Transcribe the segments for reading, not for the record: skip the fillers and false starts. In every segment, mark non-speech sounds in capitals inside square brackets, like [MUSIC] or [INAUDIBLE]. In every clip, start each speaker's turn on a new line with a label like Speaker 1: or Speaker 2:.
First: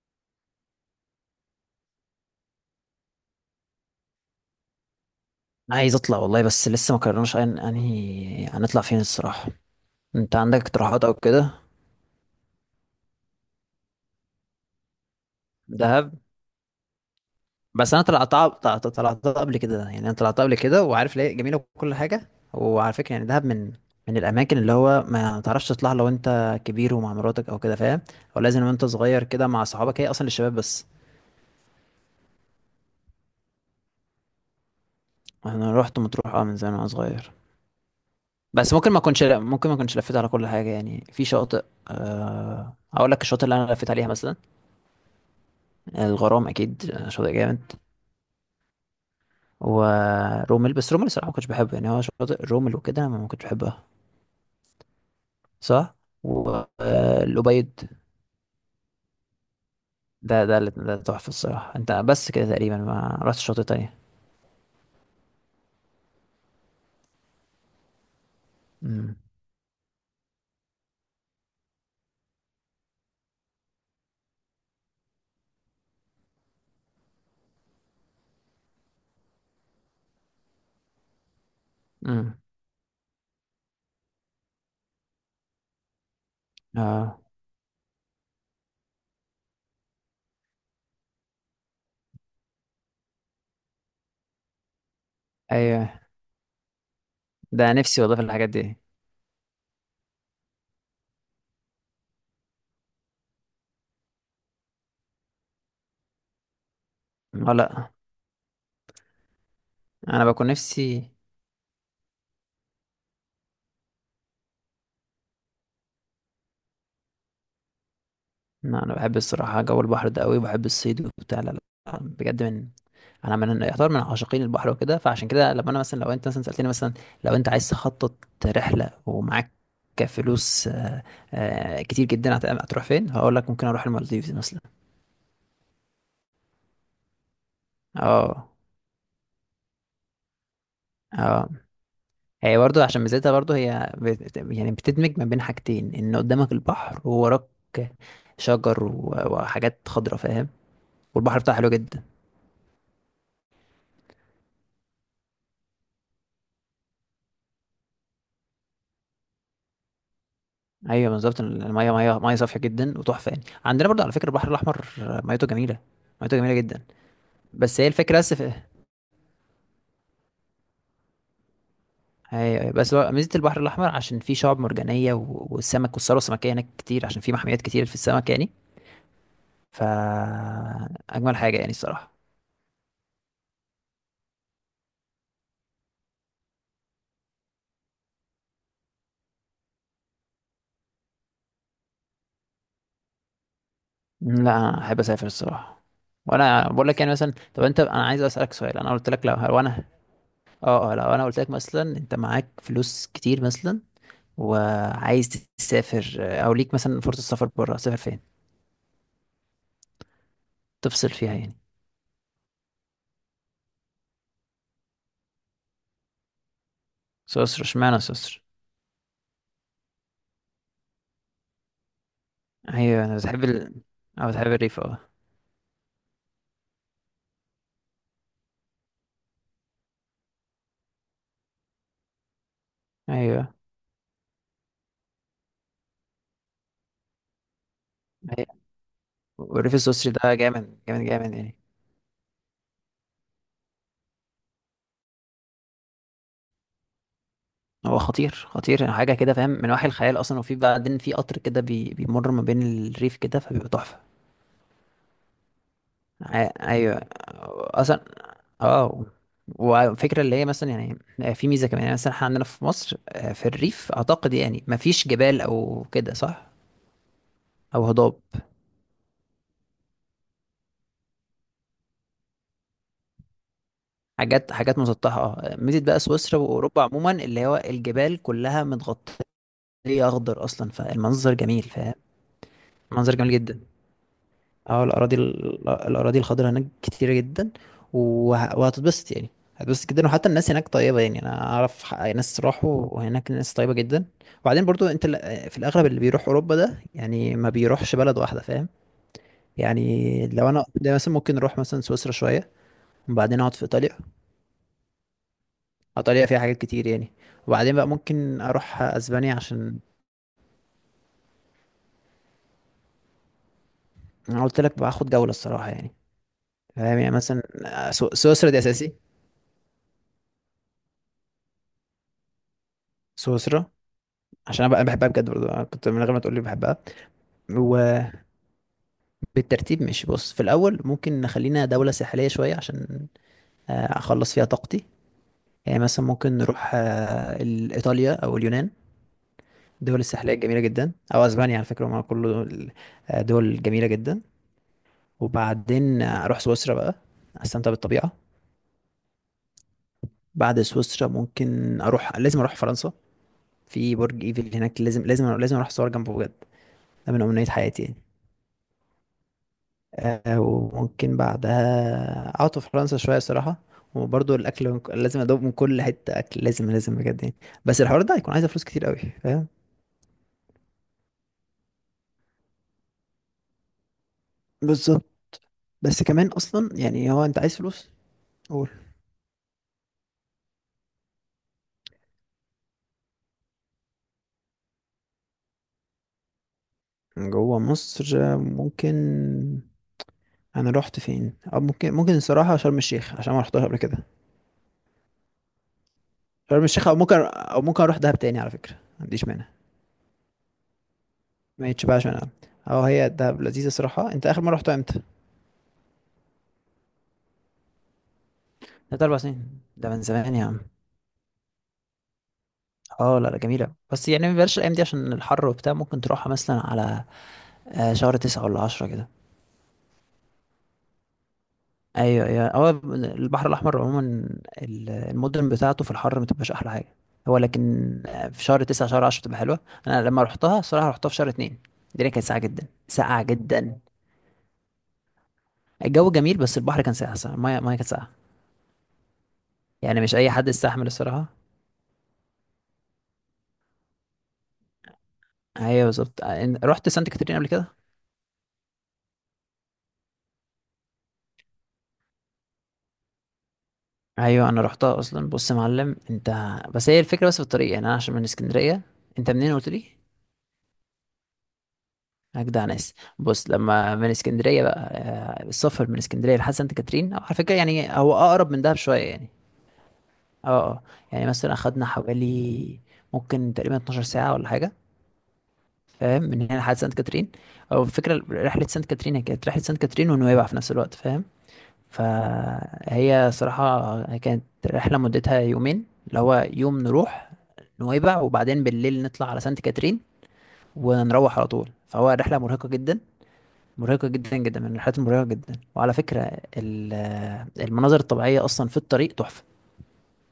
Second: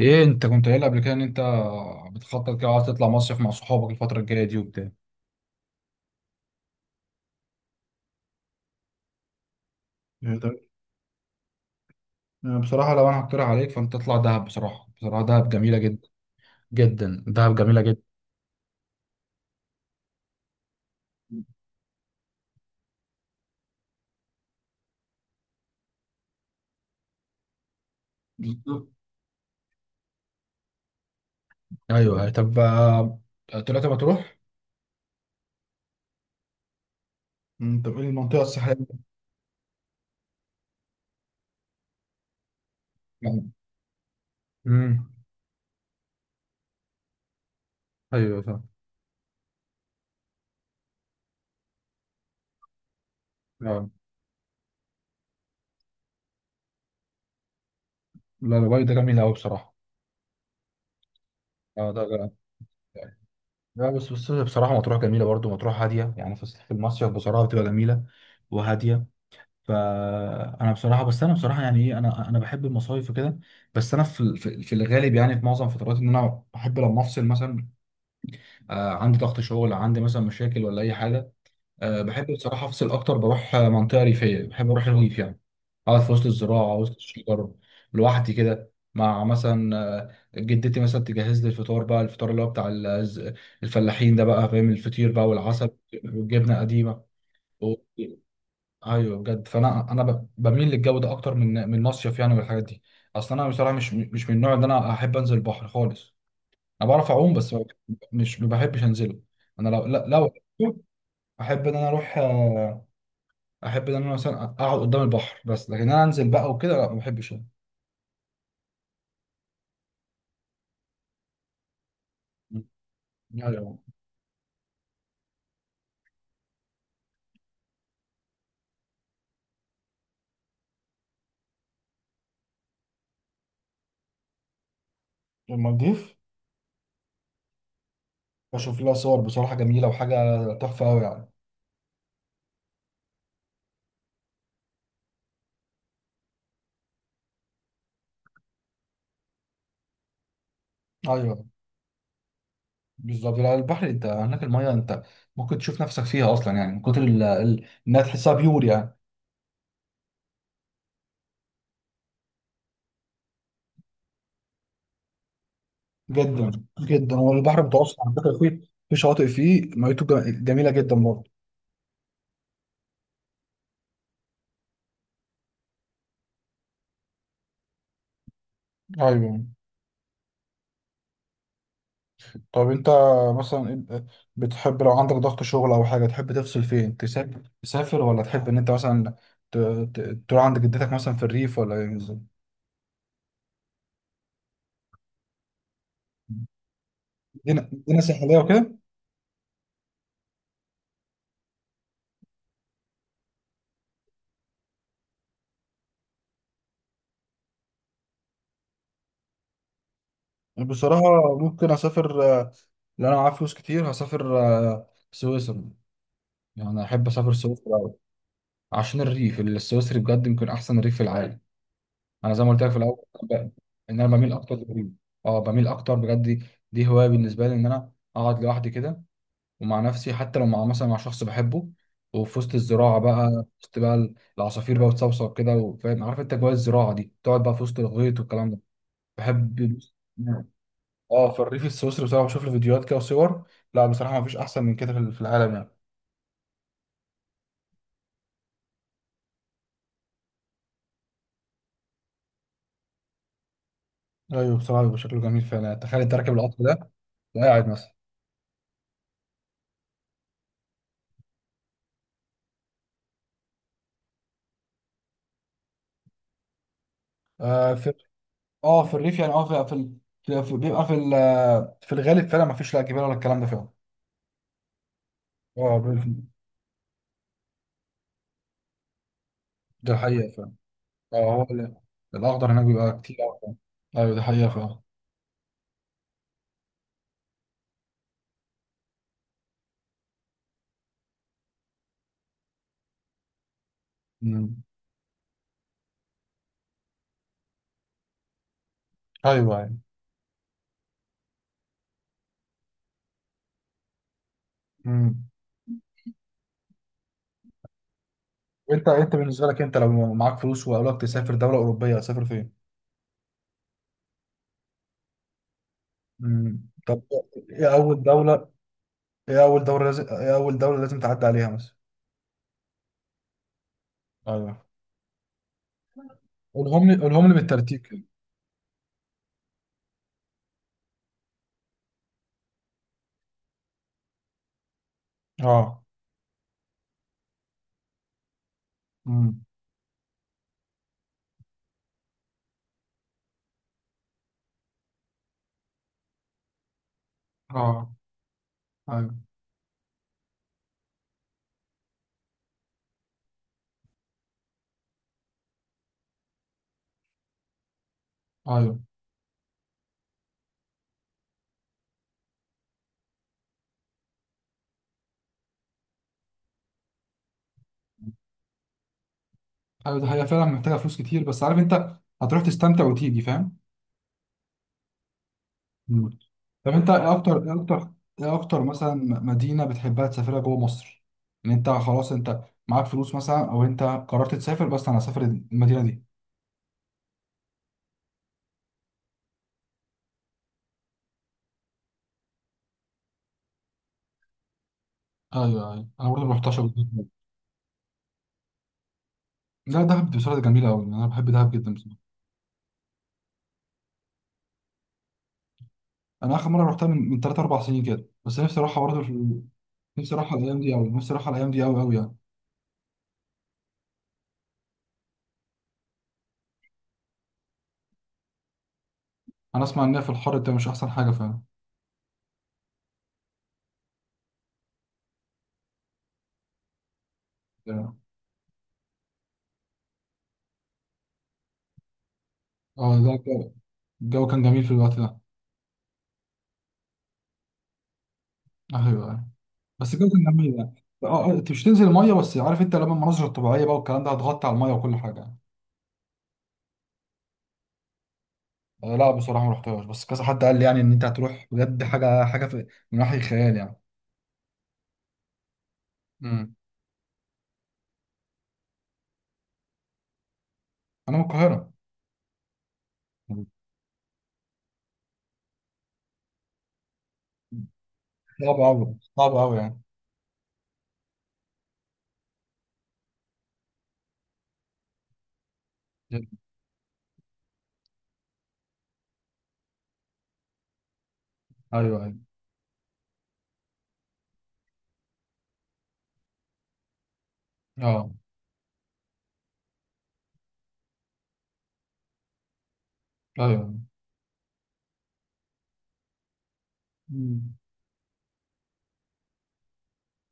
Speaker 1: ايه انت كنت قايل قبل كده ان انت بتخطط كده عايز تطلع مصيف مع صحابك الفترة الجاية دي وبتاع
Speaker 2: عايز اطلع والله، بس لسه ما قررناش انهي هنطلع فين الصراحه. انت
Speaker 1: يعني
Speaker 2: عندك
Speaker 1: ده-
Speaker 2: اقتراحات او كده؟
Speaker 1: أنا بصراحة لو انا هقترح عليك فانت تطلع دهب بصراحة، بصراحة دهب جميلة جدا
Speaker 2: دهب.
Speaker 1: جدا، دهب جميلة
Speaker 2: بس
Speaker 1: جدا.
Speaker 2: انا طلعت قبل كده، يعني انا طلعت قبل كده وعارف ليه جميله وكل حاجه. وعلى فكره يعني دهب من الاماكن اللي هو ما تعرفش تطلع لو انت كبير ومع مراتك او كده، فاهم؟ هو لازم وانت
Speaker 1: بالظبط،
Speaker 2: صغير كده مع صحابك، هي اصلا للشباب بس.
Speaker 1: ايوه طب طلعت مطروح.
Speaker 2: انا رحت مطروح من زمان وانا صغير.
Speaker 1: انت بتقول المنطقه
Speaker 2: بس
Speaker 1: الساحليه؟
Speaker 2: ممكن ما اكونش لفيت على كل حاجه، يعني في شاطئ. اقول لك الشاطئ اللي انا لفيت عليها مثلا:
Speaker 1: امم
Speaker 2: الغرام اكيد، شاطئ جامد.
Speaker 1: ايوه فاهم.
Speaker 2: ورومل، بس رومل الصراحه ما كنتش بحبه، يعني هو شاطئ رومل وكده ما كنتش بحبها.
Speaker 1: آه،
Speaker 2: صح. والأبيض.
Speaker 1: لا الواي ده جميل قوي بصراحة.
Speaker 2: ده تحفه الصراحه،
Speaker 1: اه
Speaker 2: انت
Speaker 1: ده
Speaker 2: بس
Speaker 1: ده-
Speaker 2: كده تقريبا ما رحتش شاطئ
Speaker 1: لا
Speaker 2: تانية.
Speaker 1: بس بصراحة مطروح جميلة برضو، مطروح هادية، يعني في المصيف بصراحة بتبقى جميلة وهادية.
Speaker 2: امم.
Speaker 1: فانا بصراحه، بس انا بصراحه يعني ايه، انا بحب المصايف وكده، بس انا في الغالب يعني في معظم فترات ان انا بحب لما افصل مثلا، آه عندي ضغط شغل، عندي مثلا مشاكل ولا اي حاجه، آه بحب
Speaker 2: امم.
Speaker 1: بصراحه افصل اكتر، بروح منطقه ريفيه، بحب اروح الريف يعني، اقعد في وسط الزراعه وسط
Speaker 2: اه.
Speaker 1: الشجر، لوحدي كده مع مثلا جدتي، مثلا تجهز لي الفطار بقى، الفطار اللي هو بتاع الفلاحين ده بقى، فاهم، الفطير بقى والعسل
Speaker 2: ايوه.
Speaker 1: والجبنه قديمه.
Speaker 2: ده نفسي والله في الحاجات دي.
Speaker 1: ايوه بجد، فانا انا بميل للجو ده اكتر من مصيف يعني والحاجات دي. اصل انا بصراحه مش من النوع اللي انا احب انزل البحر خالص. انا بعرف اعوم
Speaker 2: اه،
Speaker 1: بس
Speaker 2: لا.
Speaker 1: مش، ما بحبش انزله. انا لو لا-
Speaker 2: انا
Speaker 1: لو
Speaker 2: بكون نفسي.
Speaker 1: احب ان انا اروح احب ان انا مثلا اقعد قدام البحر، بس لكن انا انزل بقى وكده لا ما بحبش أنا.
Speaker 2: لا، انا بحب الصراحه جو البحر ده قوي، وبحب الصيد وبتاع. لا لا، بجد. من انا من
Speaker 1: ايوه
Speaker 2: يعتبر من عاشقين البحر وكده، فعشان كده لما انا مثلا لو انت مثلا سالتني مثلا لو انت عايز تخطط رحله، ومعاك فلوس كتير جدا، هتروح فين؟ هقول لك ممكن اروح المالديفز مثلا.
Speaker 1: المالديف،
Speaker 2: اه.
Speaker 1: بشوف لها صور بصراحه جميله وحاجه تحفه قوي يعني.
Speaker 2: اه، هي برضو عشان ميزتها، برضو هي يعني بتدمج ما بين حاجتين، ان قدامك البحر ووراك شجر وحاجات خضرا، فاهم؟ والبحر
Speaker 1: ايوه
Speaker 2: بتاعها حلو جدا.
Speaker 1: بالظبط، لا، البحر انت هناك الميه انت ممكن تشوف نفسك فيها اصلا يعني من كتر انها تحسها بيور يعني.
Speaker 2: ايوه بالظبط، الميه ميه ميه صافيه جدا وتحفه. يعني عندنا برضو على فكره البحر الاحمر ميته جميله، ميته
Speaker 1: جدا
Speaker 2: جميله جدا.
Speaker 1: جدا. هو البحر
Speaker 2: بس هي
Speaker 1: المتوسط على
Speaker 2: الفكرة بس.
Speaker 1: فكره فيه، في شواطئ فيه ميته جميله جدا برضه.
Speaker 2: أيوة أيوة. بس هو ميزة البحر الأحمر عشان فيه شعاب مرجانية والسمك، والثروة السمكية هناك كتير عشان فيه محميات كتير في السمك يعني.
Speaker 1: ايوه.
Speaker 2: فأجمل حاجة يعني الصراحة.
Speaker 1: طب انت مثلا، إنت بتحب لو عندك ضغط شغل او حاجه تحب تفصل فين، تسافر تسافر، ولا تحب ان انت مثلا ت- تروح عند جدتك مثلا في الريف، ولا إيه بالظبط؟
Speaker 2: م، لا، أنا أحب أسافر الصراحة. وأنا بقول لك يعني مثلا. طب
Speaker 1: مدينه،
Speaker 2: أنت،
Speaker 1: مدينه
Speaker 2: أنا عايز
Speaker 1: ساحليه
Speaker 2: أسألك
Speaker 1: وكده؟
Speaker 2: سؤال. أنا قلت لك لو أنا... أه أه لو أنا قلت لك مثلا أنت معاك فلوس كتير مثلا، وعايز تسافر، أو ليك مثلا فرصة سفر بره، تسافر فين؟
Speaker 1: بصراحه
Speaker 2: تفصل فيها يعني.
Speaker 1: ممكن اسافر لو انا معايا فلوس كتير هسافر سويسرا، يعني احب اسافر
Speaker 2: سويسرا؟
Speaker 1: سويسرا أوي.
Speaker 2: اشمعنى سويسرا؟
Speaker 1: عشان الريف السويسري بجد يمكن احسن ريف في العالم. انا زي ما قلت لك في الاول
Speaker 2: أيوة أنا
Speaker 1: ب-
Speaker 2: بتحب
Speaker 1: ان انا
Speaker 2: أه،
Speaker 1: بميل
Speaker 2: بتحب
Speaker 1: اكتر
Speaker 2: الريف،
Speaker 1: للهدوء.
Speaker 2: أه.
Speaker 1: اه بميل اكتر بجد، دي دي هوايه بالنسبه لي ان انا اقعد لوحدي كده ومع نفسي، حتى لو مع مثلا مع شخص بحبه، وفي وسط الزراعه بقى،
Speaker 2: أيوة
Speaker 1: في وسط بقى العصافير بقى بتصوصو كده، وفاهم عارف انت جوه الزراعه دي تقعد بقى في وسط الغيط والكلام ده،
Speaker 2: أيوة. وريف
Speaker 1: بحب.
Speaker 2: السوسري ده جامد جامد
Speaker 1: اه
Speaker 2: جامد
Speaker 1: في
Speaker 2: يعني.
Speaker 1: الريف السويسري بصراحه بشوف له فيديوهات كده وصور، لا بصراحه ما فيش احسن من كده في العالم يعني.
Speaker 2: هو خطير خطير يعني، حاجة كده فاهم من وحي الخيال أصلا. وفي بعدين في قطر كده بيمر ما بين الريف كده فبيبقى تحفة.
Speaker 1: ايوه بصراحه بيبقى شكله جميل فعلا، تخيل انت راكب القطر ده
Speaker 2: أيوة.
Speaker 1: وقاعد
Speaker 2: أصلا. اه. وفكرة اللي هي مثلا يعني في ميزة كمان، يعني مثلا احنا عندنا في مصر في الريف أعتقد يعني مفيش جبال أو كده، صح؟ أو
Speaker 1: مثلا.
Speaker 2: هضاب.
Speaker 1: اه في الريف يعني، اه في في, بيبقى في الغالب فعلا ما فيش لا جبال ولا الكلام ده فعلا.
Speaker 2: حاجات مسطحة. اه،
Speaker 1: اه
Speaker 2: ميزة بقى
Speaker 1: بال-
Speaker 2: سويسرا وأوروبا عموما اللي هو الجبال كلها متغطية
Speaker 1: ده حقيقة
Speaker 2: أخضر
Speaker 1: فعلا.
Speaker 2: أصلا،
Speaker 1: اه
Speaker 2: فالمنظر
Speaker 1: هو
Speaker 2: جميل، فاهم؟
Speaker 1: الاخضر هناك بيبقى
Speaker 2: منظر
Speaker 1: كتير
Speaker 2: جميل
Speaker 1: أوي فعلا.
Speaker 2: جدا.
Speaker 1: ايوه ده حقيقة فعلا.
Speaker 2: اه، الاراضي الخضراء هناك كتيرة جدا. وهتتبسط يعني، هتتبسط جدا. وحتى الناس هناك طيبة، يعني انا اعرف ناس راحوا وهناك الناس طيبة جدا.
Speaker 1: امم.
Speaker 2: وبعدين برضو انت في الاغلب اللي بيروح اوروبا ده يعني ما بيروحش بلد واحدة، فاهم
Speaker 1: ايوه ايوه.
Speaker 2: يعني؟ لو انا ده مثلا ممكن اروح مثلا سويسرا شوية، وبعدين اقعد في ايطاليا.
Speaker 1: امم.
Speaker 2: ايطاليا فيها حاجات كتير يعني. وبعدين بقى ممكن اروح
Speaker 1: وانت
Speaker 2: اسبانيا
Speaker 1: بالنسبة لك انت
Speaker 2: عشان...
Speaker 1: لو معاك فلوس وقالك تسافر دولة أوروبية هتسافر فين؟
Speaker 2: انا قلت لك باخد جولة الصراحة يعني. فاهم
Speaker 1: طب،
Speaker 2: يعني مثلا
Speaker 1: ايه أول دولة،
Speaker 2: سويسرا دي اساسي.
Speaker 1: ايه أول دولة لازم تعدي عليها مثلا؟
Speaker 2: سويسرا
Speaker 1: ايوه.
Speaker 2: عشان انا بقى بحبها بجد برضه، أنا كنت من غير ما تقول لي بحبها.
Speaker 1: قولهم لي بالترتيب كده.
Speaker 2: وبالترتيب ماشي. بص في الاول ممكن نخلينا دوله ساحليه شويه عشان اخلص فيها طاقتي. يعني
Speaker 1: اه.
Speaker 2: مثلا ممكن نروح ايطاليا او اليونان.
Speaker 1: امم.
Speaker 2: الدول الساحليه جميله جدا، او اسبانيا على فكره، هم كله دول دول جميله جدا. وبعدين اروح سويسرا بقى، استمتع
Speaker 1: اه.
Speaker 2: بالطبيعه.
Speaker 1: ايوه.
Speaker 2: بعد سويسرا ممكن اروح، لازم اروح فرنسا. في برج ايفل هناك، لازم لازم لازم اروح اصور جنبه بجد، ده من امنيات حياتي يعني.
Speaker 1: ايوه.
Speaker 2: وممكن بعدها قعدت في فرنسا شوية صراحة. وبرضه الأكل لازم أدوق من كل حتة أكل، لازم لازم بجد يعني. بس الحوار ده هيكون عايز فلوس كتير قوي، فاهم؟
Speaker 1: ايوه دي حقيقة فعلا، محتاجة فلوس كتير، بس عارف انت هتروح تستمتع وتيجي، فاهم.
Speaker 2: بالظبط. بس
Speaker 1: مم.
Speaker 2: كمان
Speaker 1: طب
Speaker 2: أصلا
Speaker 1: انت،
Speaker 2: يعني
Speaker 1: ايه
Speaker 2: هو أنت
Speaker 1: اكتر
Speaker 2: عايز
Speaker 1: ايه
Speaker 2: فلوس.
Speaker 1: اكتر ايه اكتر
Speaker 2: قول.
Speaker 1: مثلا مدينة بتحبها تسافرها جوه مصر، ان انت خلاص انت معاك فلوس مثلا، او انت قررت تسافر، بس انا هسافر المدينة دي.
Speaker 2: جوه مصر ممكن... أنا رحت فين؟ أو ممكن ممكن الصراحة شرم الشيخ عشان ما رحتهاش قبل كده.
Speaker 1: ايوه ايوه انا برضه ما رحتش طب
Speaker 2: شرم
Speaker 1: قبل
Speaker 2: الشيخ أو
Speaker 1: كده.
Speaker 2: ممكن، أو ممكن أروح دهب تاني على فكرة، ما عنديش مانع.
Speaker 1: لا دهب دي بصراحة جميلة قوي، انا بحب دهب
Speaker 2: ما
Speaker 1: جدا بصراحة.
Speaker 2: يتشبعش منها. أه، هي دهب لذيذة صراحة. أنت آخر مرة رحتها إمتى؟
Speaker 1: انا اخر مرة رحتها من 3 4 سنين كده، بس نفسي اروحها برضه
Speaker 2: تلات
Speaker 1: في
Speaker 2: أربع سنين ده من
Speaker 1: نفسي
Speaker 2: زمان
Speaker 1: اروحها
Speaker 2: يا
Speaker 1: الايام
Speaker 2: عم.
Speaker 1: دي قوي، قوي يعني.
Speaker 2: اه لا لا، جميلة، بس يعني ما بلاش الأيام دي عشان الحر وبتاع. ممكن تروحها مثلا على شهر تسعة ولا عشرة كده.
Speaker 1: انا اسمع ان هي في الحر ده مش احسن حاجة فعلا.
Speaker 2: أيوة أيوة. هو البحر الأحمر عموما المدن بتاعته في الحر ما تبقاش أحلى حاجة. هو لكن
Speaker 1: اه
Speaker 2: في شهر تسعة شهر عشرة بتبقى حلوة. أنا لما روحتها الصراحة روحتها في شهر اتنين، الدنيا كانت ساقعة جدا
Speaker 1: ده
Speaker 2: ساقعة
Speaker 1: الجو،
Speaker 2: جدا.
Speaker 1: الجو كان جميل في الوقت ده.
Speaker 2: الجو جميل بس البحر كان ساقع الصراحة. المية كانت ساقعة.
Speaker 1: ايوه أيوة. بس
Speaker 2: يعني
Speaker 1: جوده
Speaker 2: مش أي حد
Speaker 1: الميه يعني.
Speaker 2: يستحمل
Speaker 1: اه
Speaker 2: الصراحة.
Speaker 1: آه، انت مش تنزل الميه بس عارف انت لما المناظر الطبيعيه بقى والكلام ده هتغطي على الميه وكل حاجه يعني.
Speaker 2: أيوة بالظبط. رحت سانت كاترين قبل كده.
Speaker 1: آه لا بصراحه ما رحتهاش، بس كذا حد قال لي يعني ان انت هتروح بجد، حاجه في من وحي الخيال يعني.
Speaker 2: ايوه انا رحتها اصلا. بص يا معلم انت،
Speaker 1: امم.
Speaker 2: بس هي الفكره بس، في الطريق يعني انا عشان من اسكندريه. انت منين قلت لي؟
Speaker 1: انا من القاهره.
Speaker 2: اجدع ناس.
Speaker 1: مم.
Speaker 2: بص لما من اسكندريه بقى السفر من اسكندريه لحد سانت كاترين أو على فكره، يعني هو اقرب
Speaker 1: صعب
Speaker 2: من دهب
Speaker 1: قوي،
Speaker 2: شويه يعني.
Speaker 1: صعب قوي يعني.
Speaker 2: اه اه يعني مثلا اخدنا حوالي ممكن تقريبا 12 ساعه ولا حاجه، فاهم، من هنا لحد سانت كاترين. او الفكره رحله سانت كاترين هي كانت رحله سانت كاترين ونويبع في نفس الوقت، فاهم.
Speaker 1: ايوه ايوه.
Speaker 2: فهي صراحة كانت رحلة مدتها يومين، اللي هو يوم نروح
Speaker 1: اه.
Speaker 2: نويبع وبعدين بالليل نطلع على سانت كاترين ونروح على طول. فهو رحلة مرهقة جدا،
Speaker 1: ايوه.
Speaker 2: مرهقة جدا جدا، من الرحلات المرهقة جدا. وعلى فكرة
Speaker 1: مم.
Speaker 2: المناظر الطبيعية أصلا في الطريق تحفة.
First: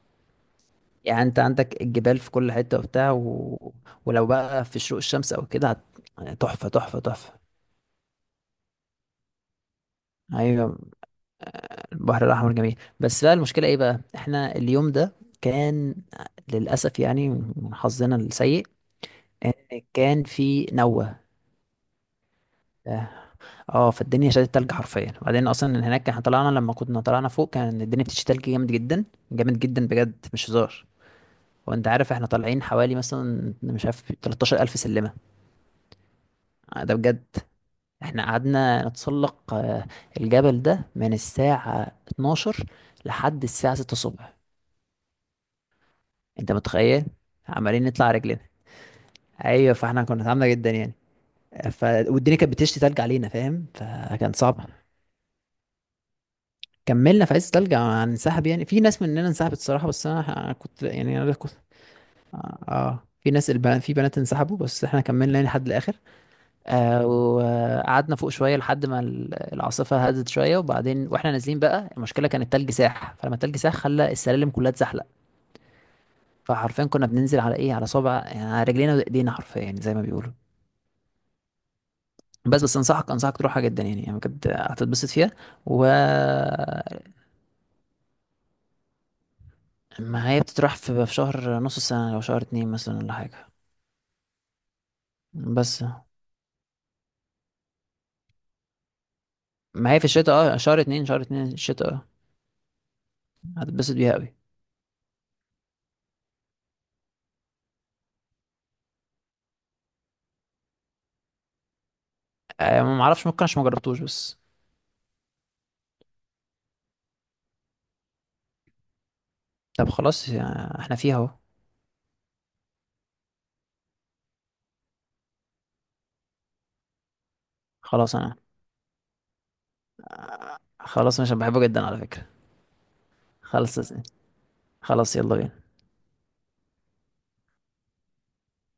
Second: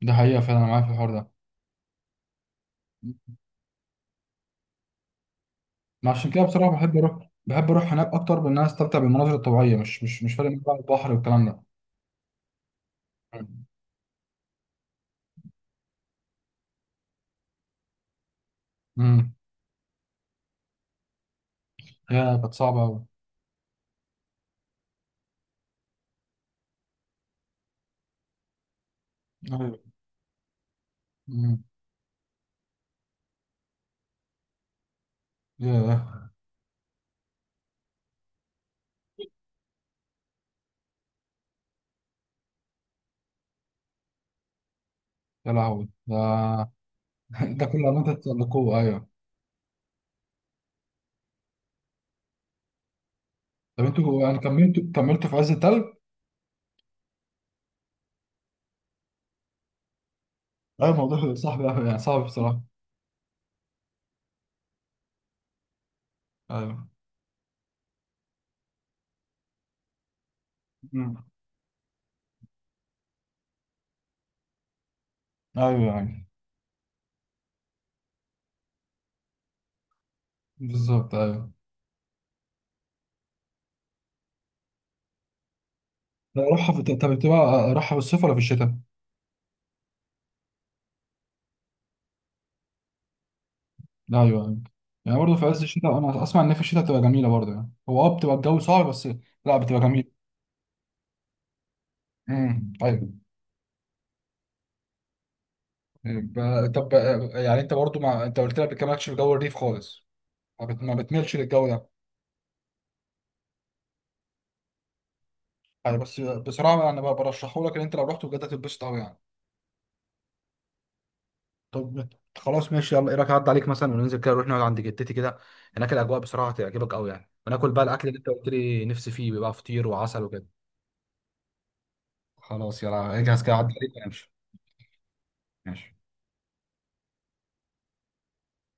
Speaker 1: ده حقيقه فعلا انا معاك في الحوار
Speaker 2: يعني
Speaker 1: ده.
Speaker 2: أنت عندك الجبال في كل حتة وبتاع و... ولو بقى في شروق الشمس أو كده
Speaker 1: ما عشان كده
Speaker 2: تحفة
Speaker 1: بصراحه بحب
Speaker 2: تحفة
Speaker 1: اروح،
Speaker 2: تحفة.
Speaker 1: بحب اروح هناك اكتر، بان انا استمتع بالمناظر الطبيعيه، مش فارق معايا بقى
Speaker 2: أيوة.
Speaker 1: البحر والكلام ده.
Speaker 2: البحر الأحمر جميل. بس بقى المشكلة ايه بقى، احنا اليوم ده كان للأسف يعني، من حظنا السيء
Speaker 1: امم.
Speaker 2: ان كان في نوة.
Speaker 1: يا كانت صعبه قوي.
Speaker 2: اه، فالدنيا شدت تلج حرفيا. وبعدين اصلا إن هناك احنا طلعنا، لما كنا طلعنا فوق كان الدنيا بتشتي تلج جامد جدا، جامد جدا بجد مش هزار.
Speaker 1: ايوه.
Speaker 2: وانت عارف احنا طالعين حوالي مثلا مش عارف 13,000 سلمة.
Speaker 1: ياه.
Speaker 2: ده بجد. احنا قعدنا نتسلق الجبل ده من الساعة 12 لحد الساعة 6 الصبح.
Speaker 1: يا لهوي
Speaker 2: انت
Speaker 1: ده.
Speaker 2: متخيل؟
Speaker 1: [LAUGHS] ده كل
Speaker 2: عمالين
Speaker 1: ما انت
Speaker 2: نطلع رجلنا.
Speaker 1: تتسلقوه، ايوه.
Speaker 2: ايوه. فاحنا كنا تعبنا جدا يعني. والدنيا كانت بتشتي تلج علينا، فاهم،
Speaker 1: طب انتوا
Speaker 2: فكان
Speaker 1: يعني
Speaker 2: صعب.
Speaker 1: كملتوا في عز التلج؟
Speaker 2: كملنا في عز التلج. هننسحب يعني في ناس مننا انسحبت الصراحه، بس انا كنت
Speaker 1: ايوه
Speaker 2: يعني
Speaker 1: الموضوع
Speaker 2: انا كنت...
Speaker 1: صعب أوي يعني صعب بصراحة.
Speaker 2: في ناس البنات، في بنات انسحبوا، بس احنا كملنا يعني لحد الاخر.
Speaker 1: ايوه.
Speaker 2: وقعدنا فوق شويه لحد ما العاصفه هدت شويه. وبعدين
Speaker 1: مم.
Speaker 2: واحنا نازلين بقى، المشكله كان التلج ساح، فلما التلج ساح خلى السلالم كلها اتزحلق.
Speaker 1: ايوه يعني.
Speaker 2: فحرفيا كنا بننزل على ايه، على صابع يعني، على رجلينا وايدينا حرفيا، يعني زي ما بيقولوا.
Speaker 1: بالظبط ايوه.
Speaker 2: بس انصحك تروحها جدا يعني، يعني بجد هتتبسط فيها. و...
Speaker 1: لا، راحة في، طب بتبقى راحة في الصيف ولا في الشتاء؟
Speaker 2: ما هي بتتراح في شهر نص السنة، لو شهر اتنين مثلا ولا حاجة.
Speaker 1: لا ايوه يعني، يعني برضه في عز
Speaker 2: بس،
Speaker 1: الشتاء انا اسمع ان في الشتاء بتبقى جميلة برضه يعني، هو اه بتبقى الجو صعب بس لا بتبقى
Speaker 2: ما هي في
Speaker 1: جميلة.
Speaker 2: الشتاء اه، شهر اتنين، شهر اتنين الشتاء، اه،
Speaker 1: ايوه.
Speaker 2: هتتبسط بيها قوي.
Speaker 1: طب يعني انت برضه مع... انت قلت لك ما بتكملش في جو الريف خالص، ما بتميلش للجو ده
Speaker 2: آه، ما معرفش ممكن عشان ما جربتوش بس.
Speaker 1: يعني. بس بصراحه انا بقى برشحه لك ان انت لو رحت بجد هتتبسط قوي يعني.
Speaker 2: طب خلاص احنا فيها اهو.
Speaker 1: طب خلاص ماشي، يلا ايه رايك اعدي عليك مثلا وننزل كده، نروح نقعد عند جدتي كده، هناك الاجواء بصراحه هتعجبك قوي يعني، وناكل بقى الاكل
Speaker 2: خلاص
Speaker 1: اللي انت
Speaker 2: انا
Speaker 1: قلت لي نفسي فيه، بيبقى فطير وعسل وكده.
Speaker 2: خلاص انا عشان بحبه جدا على فكرة.
Speaker 1: خلاص يلا اجهز كده، عدى
Speaker 2: خلاص.
Speaker 1: عليك ونمشي.
Speaker 2: خلاص يلا بينا.
Speaker 1: ماشي.